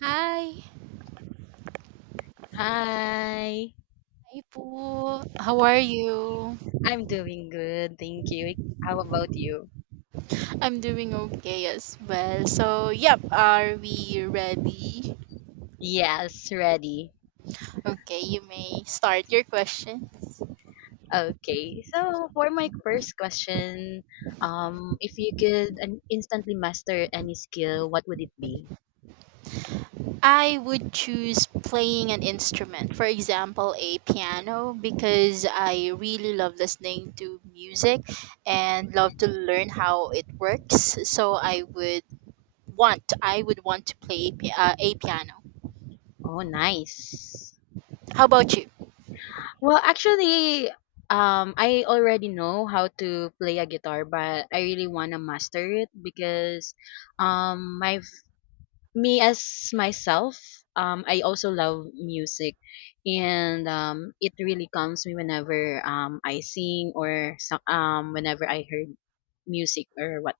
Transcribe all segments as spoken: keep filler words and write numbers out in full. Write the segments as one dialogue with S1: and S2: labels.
S1: Hi,
S2: Hi.
S1: hi Poo. How are you?
S2: I'm doing good. Thank you. How about you?
S1: I'm doing okay as well. So, yep, are we ready?
S2: Yes, ready.
S1: Okay, you may start your questions.
S2: Okay. So, for my first question, um, if you could an- instantly master any skill, what would it be?
S1: I would choose playing an instrument, for example, a piano, because I really love listening to music and love to learn how it works. So, I would want I would want to play pi- uh, a piano.
S2: Oh, nice.
S1: How about you?
S2: Well, actually, um, I already know how to play a guitar, but I really want to master it because um, my me as myself, um, I also love music, and um, it really calms me whenever um I sing or so, um whenever I heard music or what.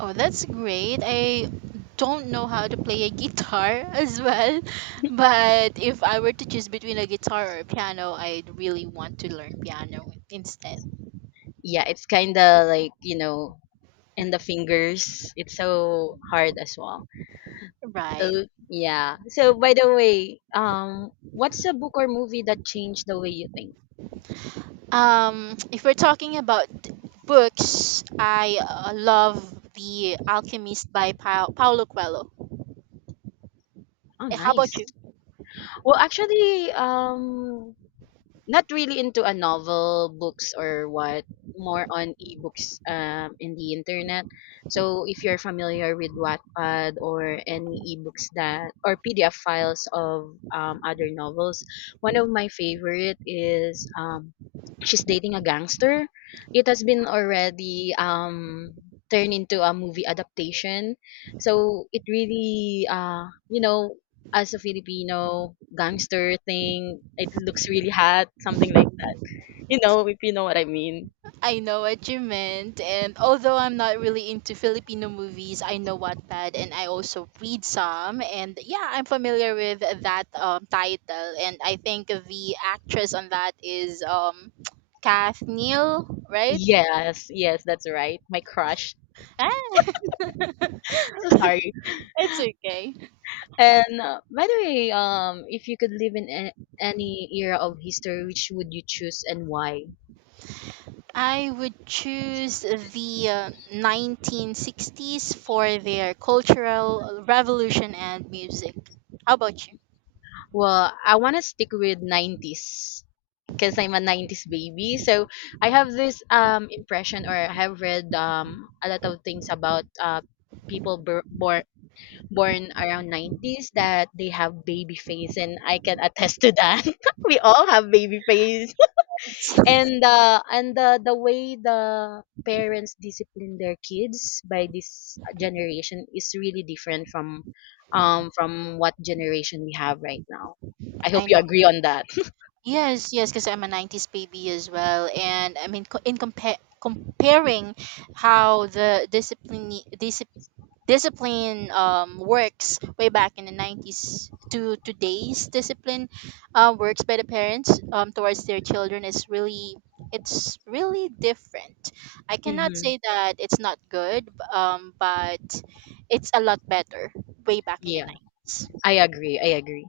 S1: Oh, that's great. I don't know how to play a guitar as well, but if I were to choose between a guitar or a piano, I'd really want to learn piano instead.
S2: Yeah, it's kind of like you know, and the fingers. It's so hard as well.
S1: Right.
S2: So yeah. So by the way, um, what's a book or movie that changed the way you think?
S1: Um, if we're talking about books, I uh, love The Alchemist by pa- Paulo Coelho.
S2: Oh,
S1: Eh, How about
S2: nice.
S1: you?
S2: Well, actually, um, not really into a novel books or what, more on ebooks, um, in the internet. So if you're familiar with wattpad or any ebooks that, or pdf files of um, other novels, one of my favorite is um, she's dating a gangster. It has been already um, turned into a movie adaptation. So it really, uh, you know, as a Filipino gangster thing. It looks really hot, something like that. You know, if you know what I mean.
S1: I know what you meant, and although I'm not really into Filipino movies, I know Wattpad and I also read some, and yeah, I'm familiar with that um, title, and I think the actress on that is um, Kath Neal, right?
S2: Yes, yes, that's right. My crush.
S1: Ah,
S2: So sorry.
S1: it's okay.
S2: And uh, by the way, um, if you could live in a- any era of history, which would you choose and why?
S1: I would choose the uh, nineteen sixties for their cultural revolution and music. How about you?
S2: Well, I want to stick with nineties because I'm a nineties baby. So I have this um impression, or I have read um a lot of things about uh people bor- born born around nineties that they have baby face, and I can attest to that. We all have baby face.
S1: Yes.
S2: And uh and the the way the parents discipline their kids by this generation is really different from um from what generation we have right now. I hope
S1: I
S2: you
S1: know.
S2: agree on that.
S1: Yes, yes, because I'm a nineties baby as well. And I mean, co- in compare comparing how the discipline, dis- discipline um, works way back in the nineties to today's discipline uh, works by the parents um, towards their children is really, it's really different. I cannot
S2: Hmm.
S1: say that it's not good, b- um, but it's a lot better way back in the
S2: Yeah,
S1: nineties.
S2: I agree. I agree.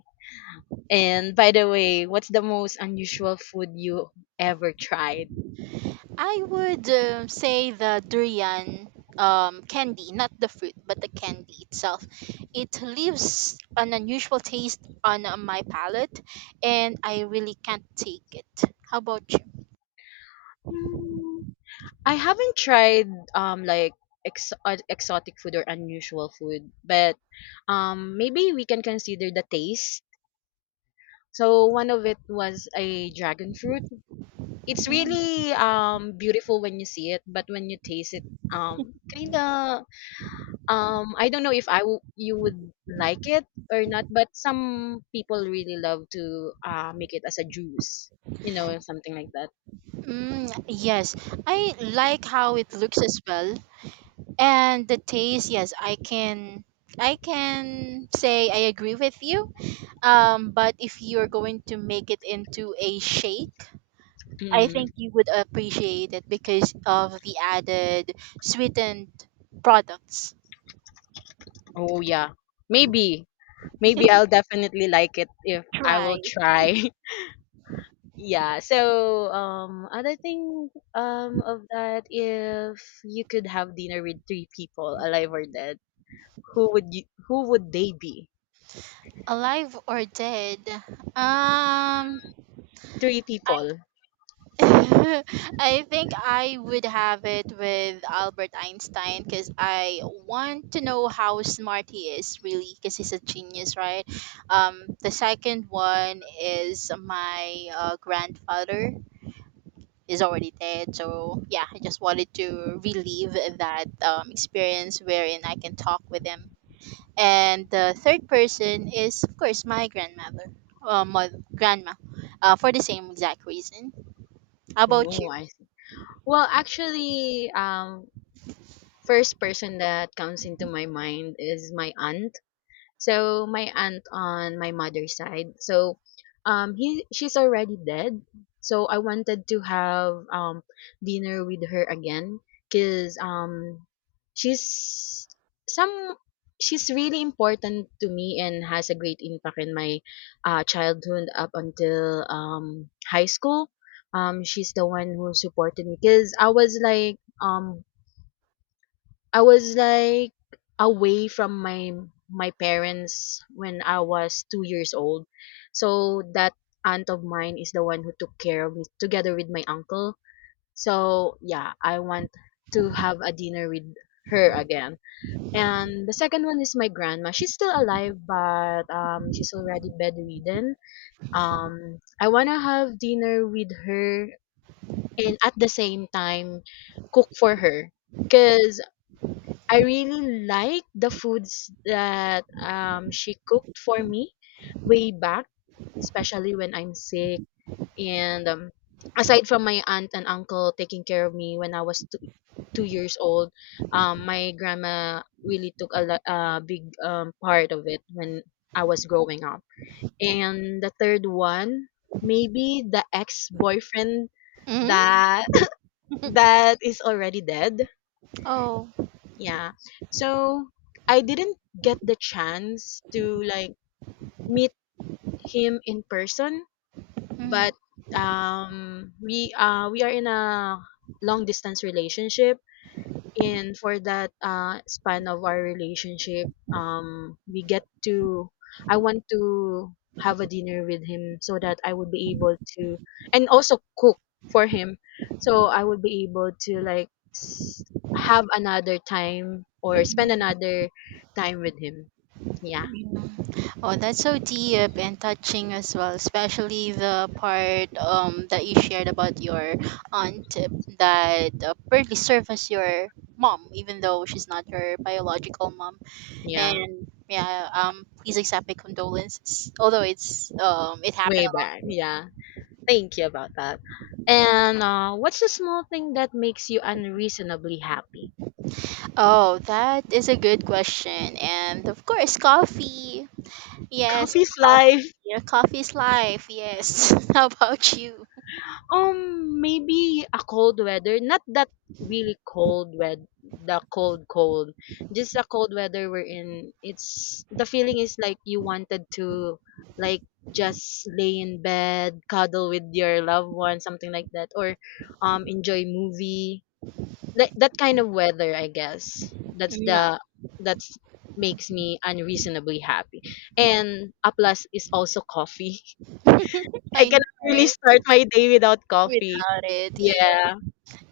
S2: And by the way, what's the most unusual food you ever tried?
S1: I would um say the durian um, candy, not the fruit, but the candy itself. It leaves an unusual taste on uh, my palate, and I really can't take it. How about you?
S2: I haven't tried um like ex- uh, exotic food or unusual food, but um maybe we can consider the taste. So one of it was a dragon fruit. It's
S1: Mm.
S2: really um beautiful when you see it, but when you taste it, um kind of, um I don't know if I w- you would like it or not, but some people really love to uh make it as a juice, you know, something like that.
S1: Mm, yes, I like how it looks as well, and the taste. Yes, I can, I can say I agree with you. Um, but if you're going to make it into a shake, I
S2: Mm.
S1: think you would appreciate it because of the added sweetened products.
S2: Oh yeah. Maybe, maybe I'll definitely like it if I will
S1: Try
S2: try. Yeah. So um other thing um of that, if you could have dinner with three people, alive or dead, who would you who would they be?
S1: alive or dead. Um,
S2: Three
S1: I
S2: people.
S1: I think I would have it with Albert Einstein because I want to know how smart he is really because he's a genius, right? Um, the second one is my uh, grandfather is already dead. So yeah, I just wanted to relive that um, experience wherein I can talk with him. And the third person is of course my grandmother, uh, my grandma, uh, for the same exact reason. How about
S2: Oh,
S1: you?
S2: I see. Well, actually, um, first person that comes into my mind is my aunt. So my aunt on my mother's side. So um he she's already dead. So I wanted to have um dinner with her again, cuz um she's some she's really important to me and has a great impact in my uh, childhood up until um high school. Um she's the one who supported me, cuz I was like, um I was like away from my my parents when I was two years old. So that aunt of mine is the one who took care of me together with my uncle. So yeah, I want to have a dinner with her again. And the second one is my grandma. She's still alive, but um she's already bedridden. Um I wanna have dinner with her and at the same time cook for her. Cause I really like the foods that um, she cooked for me way back, especially when I'm sick. And um, aside from my aunt and uncle taking care of me when I was two, two years old, um, my grandma really took a, lo- a big um, part of it when I was growing up. And the third one, maybe the ex boyfriend
S1: Hmm.
S2: that that is already dead.
S1: Oh.
S2: Yeah. So I didn't get the chance to like meet him in person,
S1: Mm.
S2: but um we uh we are in a long distance relationship, and for that uh, span of our relationship um we get to I want to have a dinner with him, so that I would be able to, and also cook for him, so I would be able to like, s- have another time or spend another time with him. Yeah.
S1: Oh, that's so deep and touching as well, especially the part um that you shared about your aunt that uh, barely served as your mom, even though she's not your biological mom.
S2: Yeah,
S1: And yeah, um, please accept my condolences. Although it's um, it happened
S2: way
S1: a
S2: back. Yeah, thank you about that. And uh, what's the small thing that makes you unreasonably happy?
S1: lot. Oh, that is a good question, and of course, coffee. Yes,
S2: Coffee's
S1: coffee.
S2: life.
S1: Your coffee is life. Yes. How about you?
S2: Um, maybe a cold weather, not that really cold, wed the cold cold. Just a cold weather we're in. It's the feeling is like you wanted to like just lay in bed, cuddle with your loved one, something like that, or um enjoy movie. Like that kind of weather, I guess. That's
S1: No.
S2: the that's makes me unreasonably happy. And a plus is also coffee. I
S1: I know,
S2: cannot really
S1: right?
S2: start my day without coffee.
S1: Without it, yeah.
S2: Yeah.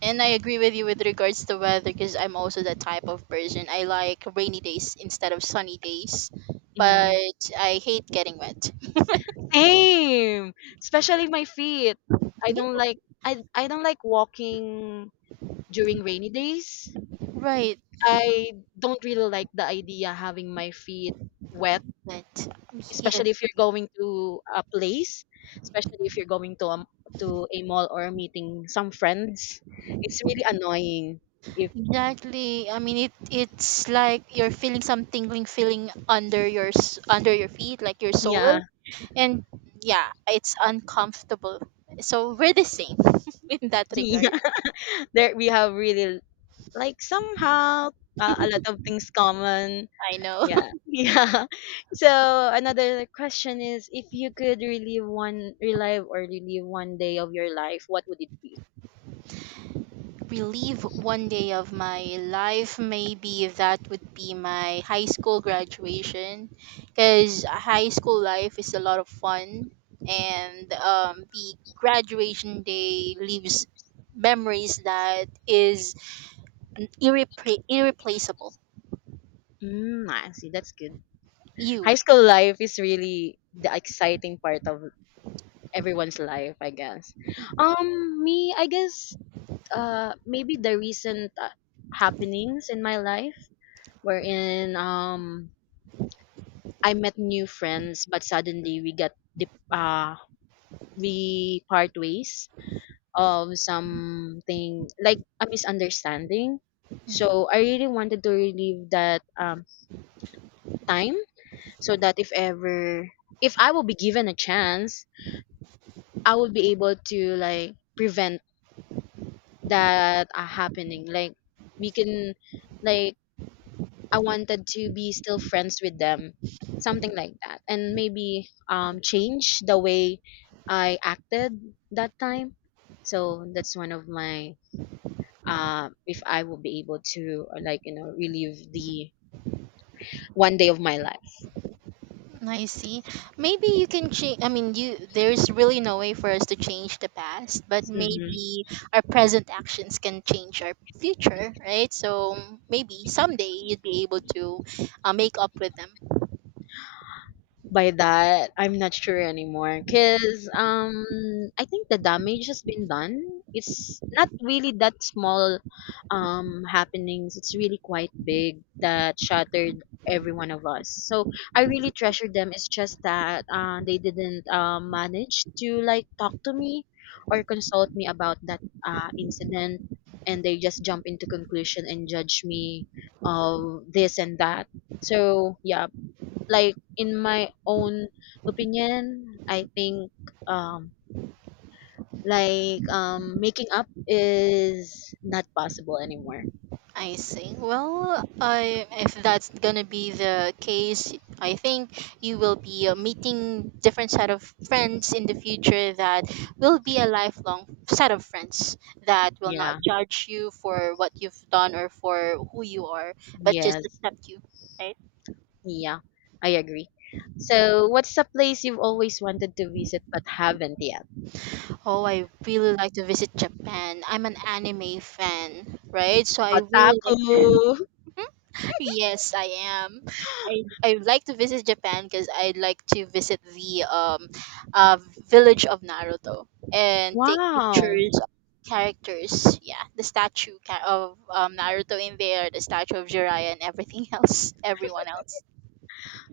S1: And I agree with you with regards to weather because I'm also that type of person. I like rainy days instead of sunny days,
S2: Mhm.
S1: but I hate getting wet.
S2: Same. Especially my feet. I
S1: Yeah,
S2: don't like I I don't like walking during rainy days.
S1: right.
S2: I don't really like the idea having my feet wet,
S1: But yeah,
S2: especially if you're going to a place, especially if you're going to a, m- to a mall or meeting some friends. It's really annoying. If
S1: exactly. I mean, it it's like you're feeling some tingling feeling under your s- under your feet, like your
S2: yeah,
S1: soul, and yeah, it's uncomfortable. So we're the same in that regard.
S2: yeah, there we have really like somehow uh, a lot of things common.
S1: I know.
S2: Yeah. Yeah. So another question is, if you could relive one relive or relive one day of your life, what would it be?
S1: Relieve one day of my life, maybe that would be my high school graduation, because high school life is a lot of fun, and um, the graduation day leaves memories that is n- irrepla- irreplaceable.
S2: Mm, I see, that's good.
S1: You.
S2: High school life is really the exciting part of everyone's life, I guess. Um me, I guess, uh maybe the recent uh, happenings in my life, wherein um I met new friends, but suddenly we got dip- uh we part ways of something like a misunderstanding. So I really wanted to relive that um, time, so that if ever, if I will be given a chance, I will be able to like prevent that uh, happening. Like we can like, I wanted to be still friends with them, something like that, and maybe um change the way I acted that time. So that's one of my um, if I will be able to uh, like you know relive the one day of my life.
S1: I see. Maybe you can change, I mean, you there's really no way for us to change the past, but maybe our present actions can change our future, right? So maybe someday you'd be able to uh, make up with them.
S2: By that, I'm not sure anymore, because um I think the damage has been done. It's not really that small um happenings. It's really quite big, that shattered every one of us. So I really treasure them. It's just that uh, they didn't um manage to like talk to me or consult me about that uh, incident, and they just jump into conclusion and judge me of this and that. So yeah, like in my own opinion, I think um like um making up is not possible anymore.
S1: I see. Well, I if that's gonna be the case, I think you will be uh, meeting different set of friends in the future that will be a lifelong set of friends that will not
S2: Yeah.
S1: judge you for what you've done or for who you are, but just
S2: Yes.
S1: accept you, right?
S2: Yeah. I agree. So, what's a place you've always wanted to visit but haven't yet?
S1: Oh, I really like to visit Japan. I'm an anime fan, right? So I really
S2: Otaku.
S1: like. Yes, I am. I I would like to visit Japan because I'd like to visit the um uh village of Naruto and take
S2: Wow.
S1: pictures of characters. Yeah, the statue ca- of um Naruto in there, the statue of Jiraiya and everything else, everyone else.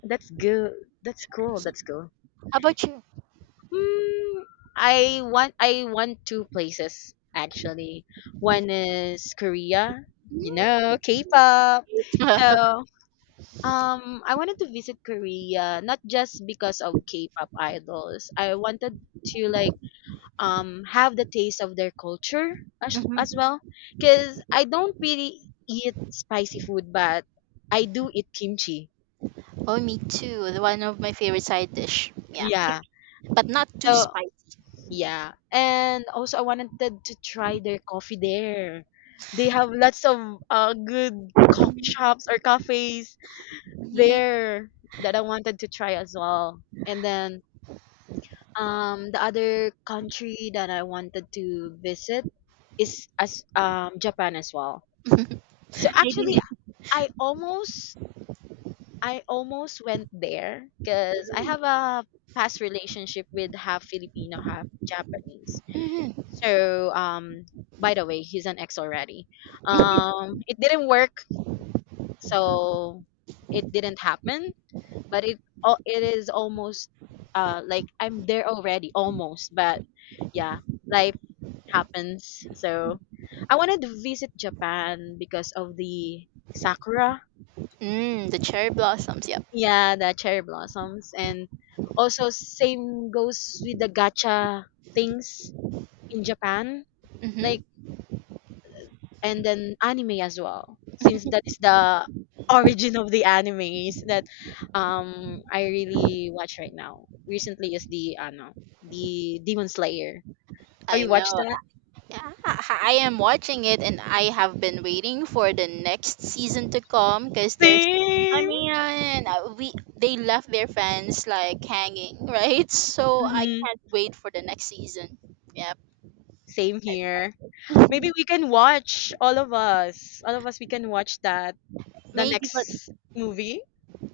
S2: That's good. That's cool. That's cool.
S1: How about you?
S2: Mm, I want I want two places, actually. One is Korea, you know, K-pop. So, um, I wanted to visit Korea not just because of K-pop idols. I wanted to like um have the taste of their culture as, as
S1: Mm-hmm.
S2: well, because I don't really eat spicy food, but I do eat kimchi.
S1: Oh, me too. The One of my favorite side dish. Yeah,
S2: Yeah.
S1: kimchi, but not too
S2: So
S1: spicy.
S2: yeah. And also I wanted to try their coffee there. They have lots of uh, good coffee shops or cafes
S1: Yeah.
S2: there that I wanted to try as well. And then um the other country that I wanted to visit is as um Japan as well. So actually
S1: Maybe.
S2: I almost I almost went there because I have a past relationship with half Filipino, half Japanese.
S1: Hmm.
S2: So um, by the way, he's an ex already. Um, it didn't work, so it didn't happen. But it, al- it is almost, uh like I'm there already, almost. But yeah, life happens. So I wanted to visit Japan because of the sakura.
S1: Mm, the cherry blossoms. Yep.
S2: Yeah, the cherry blossoms, and also same goes with the gacha things in Japan. Like,
S1: Hmm.
S2: and then anime as well, since that is the origin of the animes that um I really watch right now recently is the ano the Demon Slayer. Have
S1: I
S2: you
S1: know.
S2: watched that?
S1: Yeah, I am watching it and I have been waiting for the next season to come because there's I
S2: Same.
S1: mean, uh, we they left their fans like hanging, right? So I
S2: Mm-hmm.
S1: can't wait for the next season. Yep.
S2: Same here. Maybe we can watch, all of us all of us we can watch that, the
S1: Maybe, but
S2: next movie.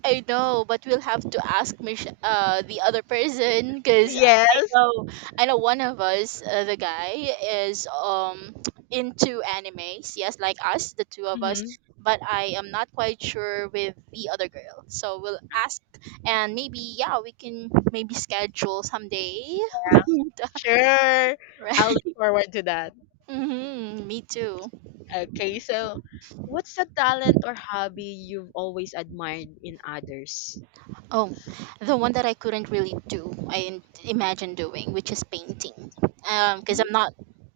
S1: I know, but we'll have to ask Mich- uh, the other person because I
S2: Yes.
S1: know I know one of us, uh, the guy, is um into animes. Yes, like us, the two of us.
S2: mm-hmm.
S1: But I am not quite sure with the other girl, so we'll ask and maybe yeah, we can maybe schedule someday.
S2: Yeah. Sure.
S1: Right.
S2: I'll look forward to that.
S1: Hmm. Me too.
S2: Okay, so what's a talent or hobby you've always admired in others?
S1: Oh, the one that I couldn't really do, I didn't imagine doing, which is painting. Um, because
S2: Hmm?
S1: I'm not,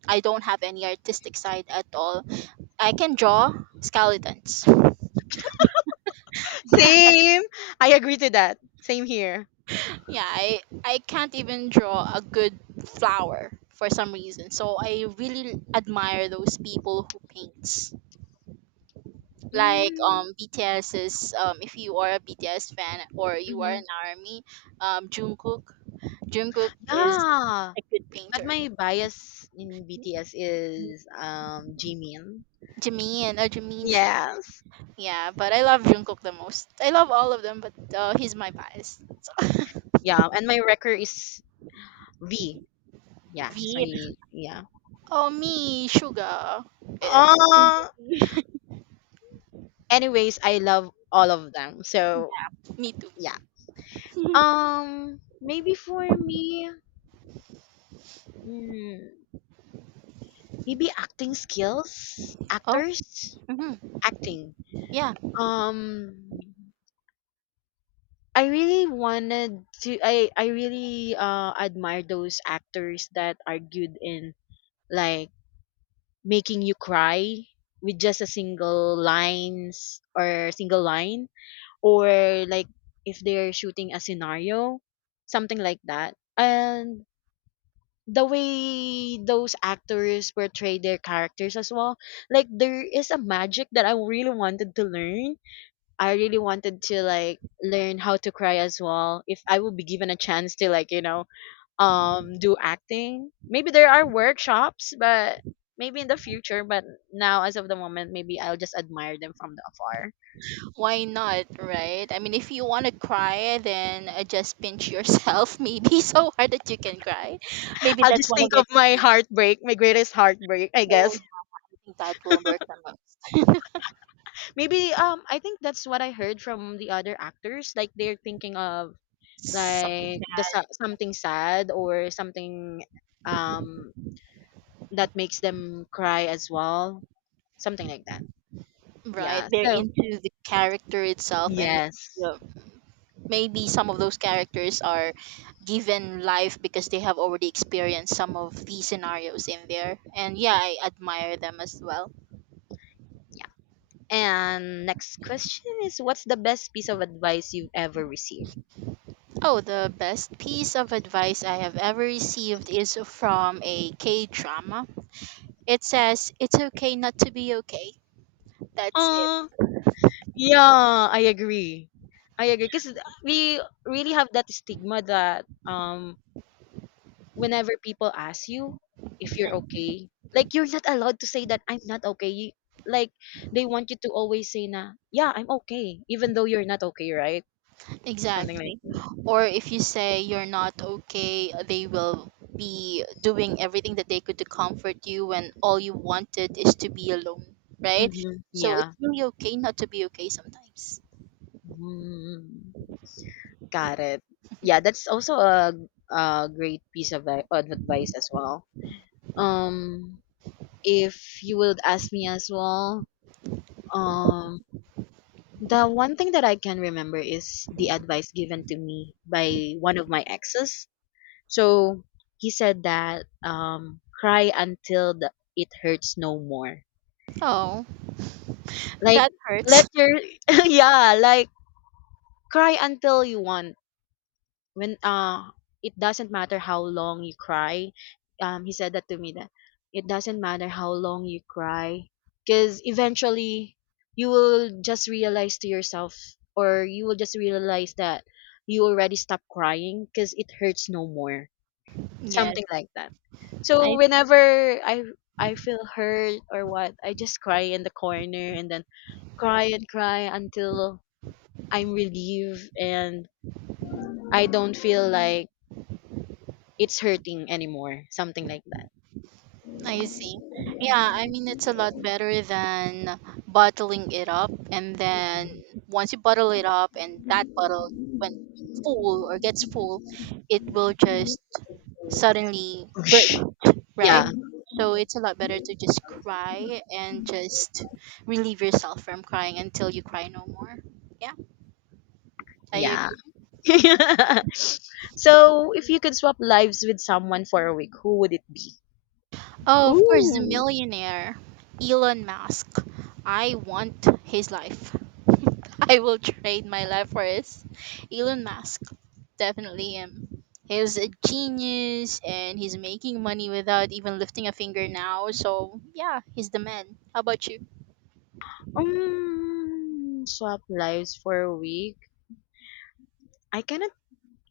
S1: I don't have any artistic side at all. I can draw skeletons.
S2: Same. I agree to that. Same here.
S1: Yeah, I I can't even draw a good flower for some reason. So I really admire those people who paints. Like
S2: Mm,
S1: um BTS's um if you are a B T S fan or you are
S2: hmm.
S1: an army, um Jungkook. Jungkook is
S2: Yeah.
S1: a good
S2: But
S1: painter.
S2: my bias in B T S is um Jimin.
S1: Jimin, or Jiminchi.
S2: Yes.
S1: Yeah, but I love Jungkook the most. I love all of them, but uh, he's my bias.
S2: Yeah, and my record is V. Yeah, he's
S1: V.
S2: my, yeah.
S1: Oh, me, Suga. It's
S2: Uh Anyways, I love all of them. So,
S1: me too.
S2: yeah. Um maybe for me, mm, maybe acting skills,
S1: Oh,
S2: actors,
S1: hmm,
S2: acting.
S1: yeah.
S2: Um, I really wanted to. I I really uh admire those actors that are good in like making you cry with just a single lines or single line, or like if they're shooting a scenario, something like that. And the way those actors portray their characters as well, like there is a magic that I really wanted to learn. I really wanted to like learn how to cry as well if I will be given a chance to like you know um do acting. Maybe there are workshops, but maybe in the future. But now as of the moment, maybe I'll just admire them from the afar.
S1: Why not, right? I mean, if you want to cry, then uh, just pinch yourself, maybe so hard that you can cry. Maybe
S2: I'll
S1: that's
S2: just
S1: one of
S2: think
S1: their
S2: of my
S1: techniques.
S2: heartbreak, my greatest heartbreak I
S1: So
S2: guess.
S1: I think that will work them out.
S2: Maybe um I think that's what I heard from the other actors, like they're thinking of
S1: Something,
S2: like the sa- something sad or something um that makes them cry as well, something like that.
S1: right?
S2: Yeah,
S1: They're
S2: so
S1: into the character itself and
S2: yes.
S1: yeah, maybe some of those characters are given life because they have already experienced some of these scenarios in there, and yeah, I admire them as well.
S2: Yeah. And next question is, what's the best piece of advice you've ever received?
S1: Oh, the best piece of advice I have ever received is from a K drama. It says it's okay not to be okay. That's it.
S2: uh yeah, I agree. I agree because we really have that stigma that um whenever people ask you if you're okay, like you're not allowed to say that I'm not okay. You, like they want you to always say na, yeah, I'm okay, even though you're not okay, right? Something like
S1: Exactly.
S2: that.
S1: Or if you say you're not okay, they will be doing everything that they could to comfort you when all you wanted is to be alone, right?
S2: Mm-hmm.
S1: So it's
S2: Yeah.
S1: really okay not to be okay sometimes.
S2: Mm, got it. Yeah, that's also a, a great piece of, ad- of advice as well. Um, if you would ask me as well, um, the one thing that I can remember is the advice given to me by one of my exes. So he said that um cry until the, it hurts no more.
S1: Oh,
S2: Like
S1: that
S2: let
S1: hurts.
S2: your yeah, like cry until you want. When uh it doesn't matter how long you cry. Um he said that to me that it doesn't matter how long you cry, cuz eventually you will just realize to yourself, or you will just realize that you already stop crying cuz it hurts no more,
S1: Yes,
S2: something like that. So
S1: I
S2: whenever I I feel hurt or what, I just cry in the corner and then cry and cry until I'm relieved and I don't feel like it's hurting anymore, something like that.
S1: I see. Yeah, I mean it's a lot better than bottling it up, and then once you bottle it up and that bottle when full or gets full, it will just suddenly bur-
S2: Whoosh.
S1: right?
S2: Yeah,
S1: So it's a lot better to just cry and just relieve yourself from crying until you cry no more. Yeah, I
S2: yeah.
S1: agree.
S2: So if you could swap lives with someone for a week, who would it be?
S1: Oh, of course, the
S2: Ooh.
S1: millionaire, Elon Musk. I want his life. I will trade my life for his. Elon Musk, definitely him. He's a genius and he's making money without even lifting a finger now. So, yeah, he's the man. How about you?
S2: Um, swap lives for a week. I cannot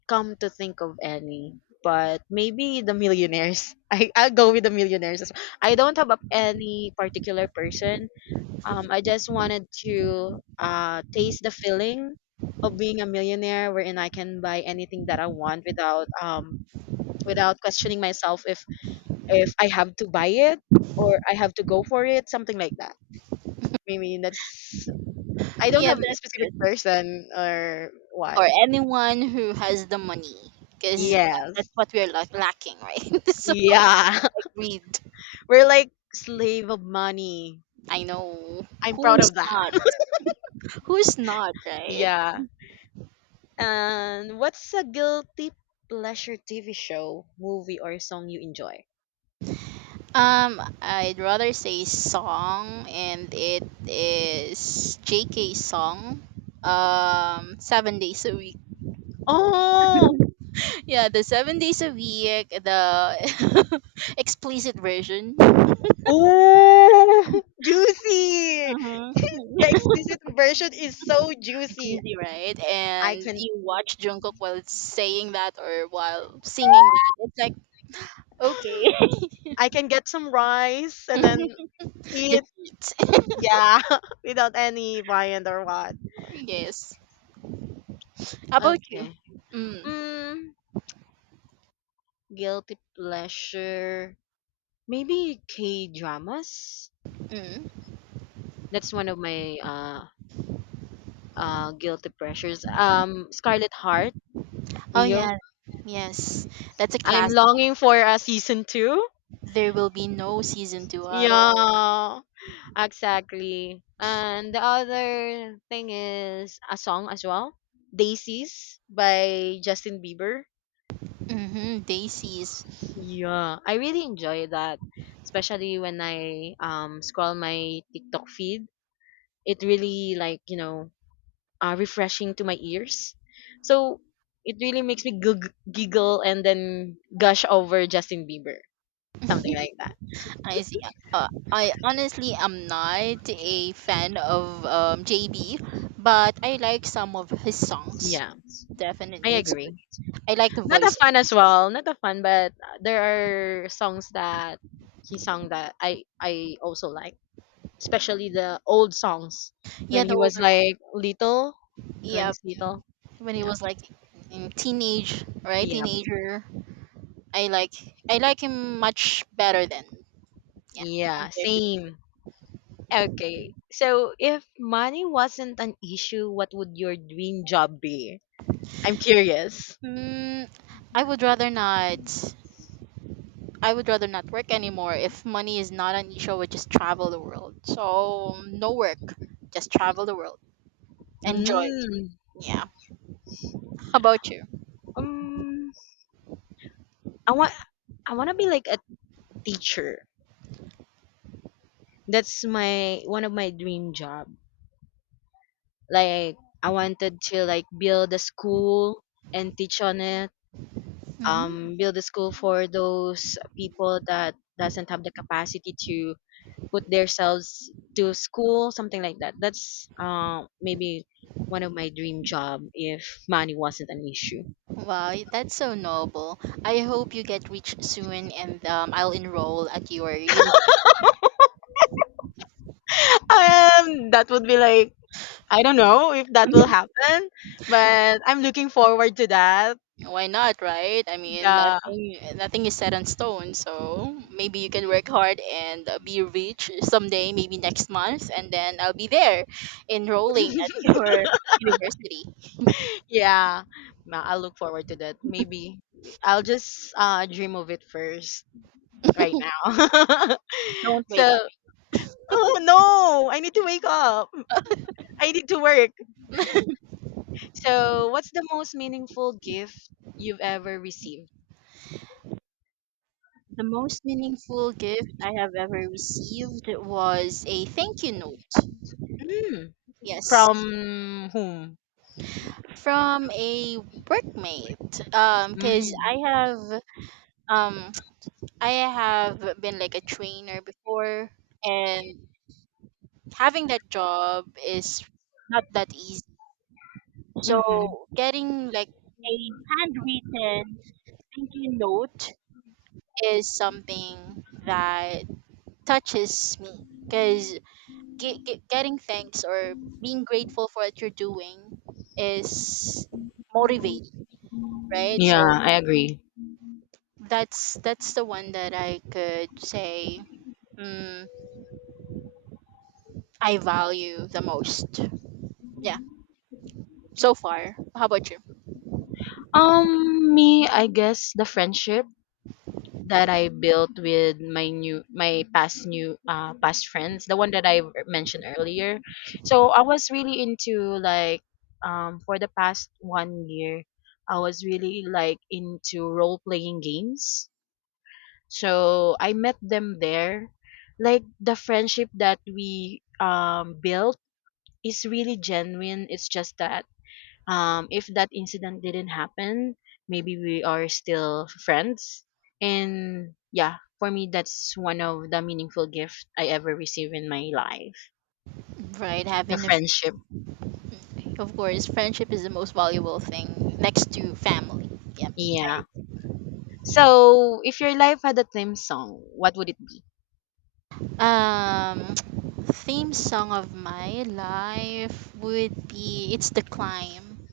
S2: come to think of any, but maybe the millionaires. I I'll go with the millionaires as well. I don't have a, any particular person. Um, I just wanted to uh taste the feeling of being a millionaire, wherein I can buy anything that I want without um without questioning myself if if I have to buy it, or I have to go for it, something like that. I mean, that's I don't
S1: Yeah,
S2: have a
S1: that's
S2: specific
S1: good.
S2: person or what.
S1: Or anyone who has the money, because yeah, that's
S2: Yes.
S1: what we're like lacking, right? So
S2: Yeah.
S1: like read,
S2: We're like slave of money.
S1: I know,
S2: I'm proud
S1: who's
S2: of that.
S1: not who's not right?
S2: Yeah. And what's a guilty pleasure T V show, movie, or song you enjoy?
S1: um I'd rather say song, and it is J K song, um seven days a week.
S2: Oh,
S1: Yeah, the seven days a week, the explicit version.
S2: oh, juicy!
S1: Uh-huh.
S2: The explicit version is so juicy.
S1: Crazy, right?
S2: I
S1: And
S2: can,
S1: you watch Jungkook while saying that or while singing that. It's like, okay.
S2: I can get some rice and then eat.
S1: Just eat.
S2: Yeah, without any viand or what.
S1: Yes. How about you?
S2: Okay.
S1: Mm.
S2: Mm, guilty pleasure. Maybe K dramas.
S1: Mm.
S2: That's one of my uh uh guilty pressures. Um Scarlet Heart,
S1: Oh,
S2: Rio.
S1: yeah. Yes. That's a
S2: I'm
S1: classic.
S2: longing for a season two.
S1: There will be no season two at all.
S2: Yeah, exactly. And the other thing is a song as well, Daisies by Justin Bieber.
S1: Mm-hmm. Daisies.
S2: Yeah, I really enjoy that, especially when I um scroll my TikTok feed. It really like, you know, uh, refreshing to my ears. So it really makes me gug- giggle and then gush over Justin Bieber, something like that.
S1: I see. Uh, I honestly am not a fan of um, J B, but I like some of his songs.
S2: Yeah, I
S1: Definitely, it's
S2: agree.
S1: good. I like the
S2: Not a
S1: voice.
S2: fun as well, not a fun, but uh, there are songs that he sung that I I also like, especially the old songs when
S1: Yeah, the
S2: he
S1: old,
S2: was like little, when
S1: yeah,
S2: he's little.
S1: when he
S2: Yeah,
S1: was like in teenage, right,
S2: yeah,
S1: teenager. i like I like him much better than, yeah,
S2: yeah,
S1: compared to.
S2: same. Okay. So, if money wasn't an issue, what would your dream job be? I'm curious.
S1: Mm, i would rather not i would rather not work anymore. If money is not an issue, I would just travel the world. So no work, just travel the world, enjoy.
S2: Mm.
S1: Yeah, how about you?
S2: Um, I want I want to be like a teacher. That's my one of my dream job. Like I wanted to like build a school and teach on it.
S1: Hmm.
S2: Um build a school for those people that doesn't have the capacity to put themselves to school, something like that. That's uh, maybe one of my dream job if money wasn't an issue.
S1: Wow, that's so noble. I hope you get rich soon, and um, I'll enroll at your university.
S2: um that would be like I don't know if that will happen, but I'm looking forward to that.
S1: Why not, right? I mean,
S2: Yeah.
S1: nothing nothing is set in stone. So maybe you can work hard and uh, be rich someday, maybe next month, and then I'll be there enrolling at your university.
S2: Yeah. Ma- I'll look forward to that. Maybe I'll just uh dream of it first right now.
S1: Don't
S2: So,
S1: wake up.
S2: oh no, I need to wake up. I need to work. So, what's the most meaningful gift you've ever received?
S1: The most meaningful gift I have ever received was a thank you note.
S2: Mm.
S1: Yes,
S2: From whom?
S1: from a workmate. Um,
S2: Mm.
S1: cause
S2: Hmm.
S1: I have um I have been like a trainer before, and having that job is not that easy.
S2: Mm-hmm.
S1: So getting like a handwritten thank you note is something that touches me because ge- ge- getting thanks or being grateful for what you're doing is motivating, right?
S2: Yeah,
S1: So
S2: I agree.
S1: that's that's the one that I could say, mm, I value the most. Yeah, so far. How about you?
S2: Um, me, I guess the friendship that I built with my new my past new uh past friends, the one that I mentioned earlier. So I was really into like um for the past one year, I was really like into role playing games. So I met them there. Like the friendship that we um built is really genuine. It's just that um, if that incident didn't happen, maybe we are still friends. And yeah, for me, that's one of the meaningful gift I ever received in my life.
S1: Right,
S2: The
S1: having a.
S2: friendship.
S1: Of course, friendship is the most valuable thing next to family. Yep.
S2: Yeah. So, if your life had a theme song, what would it be?
S1: Um, Theme song of my life would be "It's the Climb"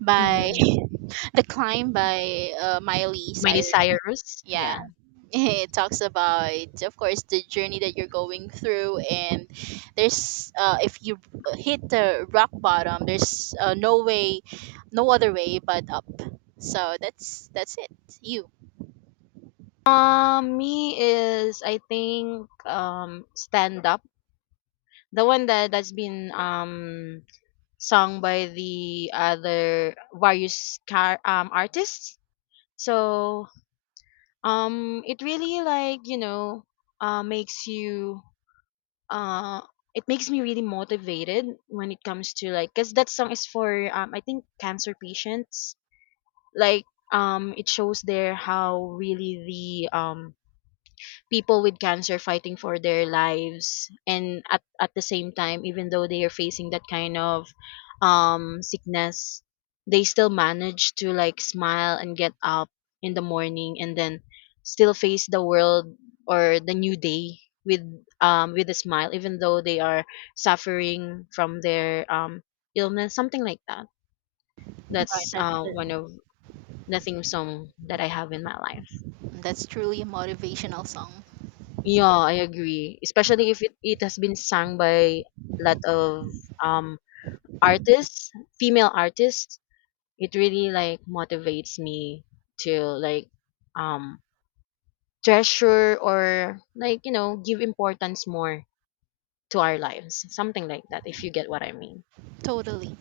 S1: by
S2: Mm-hmm.
S1: "The Climb" by uh, Miley
S2: Miley
S1: Cyrus.
S2: Cyrus.
S1: Yeah,
S2: Yeah.
S1: it talks about, of course, the journey that you're going through, and there's uh, if you hit the rock bottom, there's uh, no way, no other way but up. So that's that's it. You.
S2: Um, me is I think um stand up. The one that that's been um sung by the other various car um artists. So um, it really like you know uh, makes you uh, it makes me really motivated when it comes to like because that song is for um, I think cancer patients, like um it shows there how really the um people with cancer fighting for their lives, and at, at the same time, even though they are facing that kind of um sickness, they still manage to like smile and get up in the morning, and then still face the world or the new day with um with a smile, even though they are suffering from their um illness, something like that.
S1: Right.
S2: That's
S1: That's
S2: uh,
S1: it.
S2: one of the theme song that I have in my life.
S1: That's truly a motivational song.
S2: Yeah, I agree. Especially if it, it has been sung by a lot of um artists, female artists. It really like motivates me to like um treasure or like, you know, give importance more to our lives. Something like that, if you get what I mean.
S1: Totally.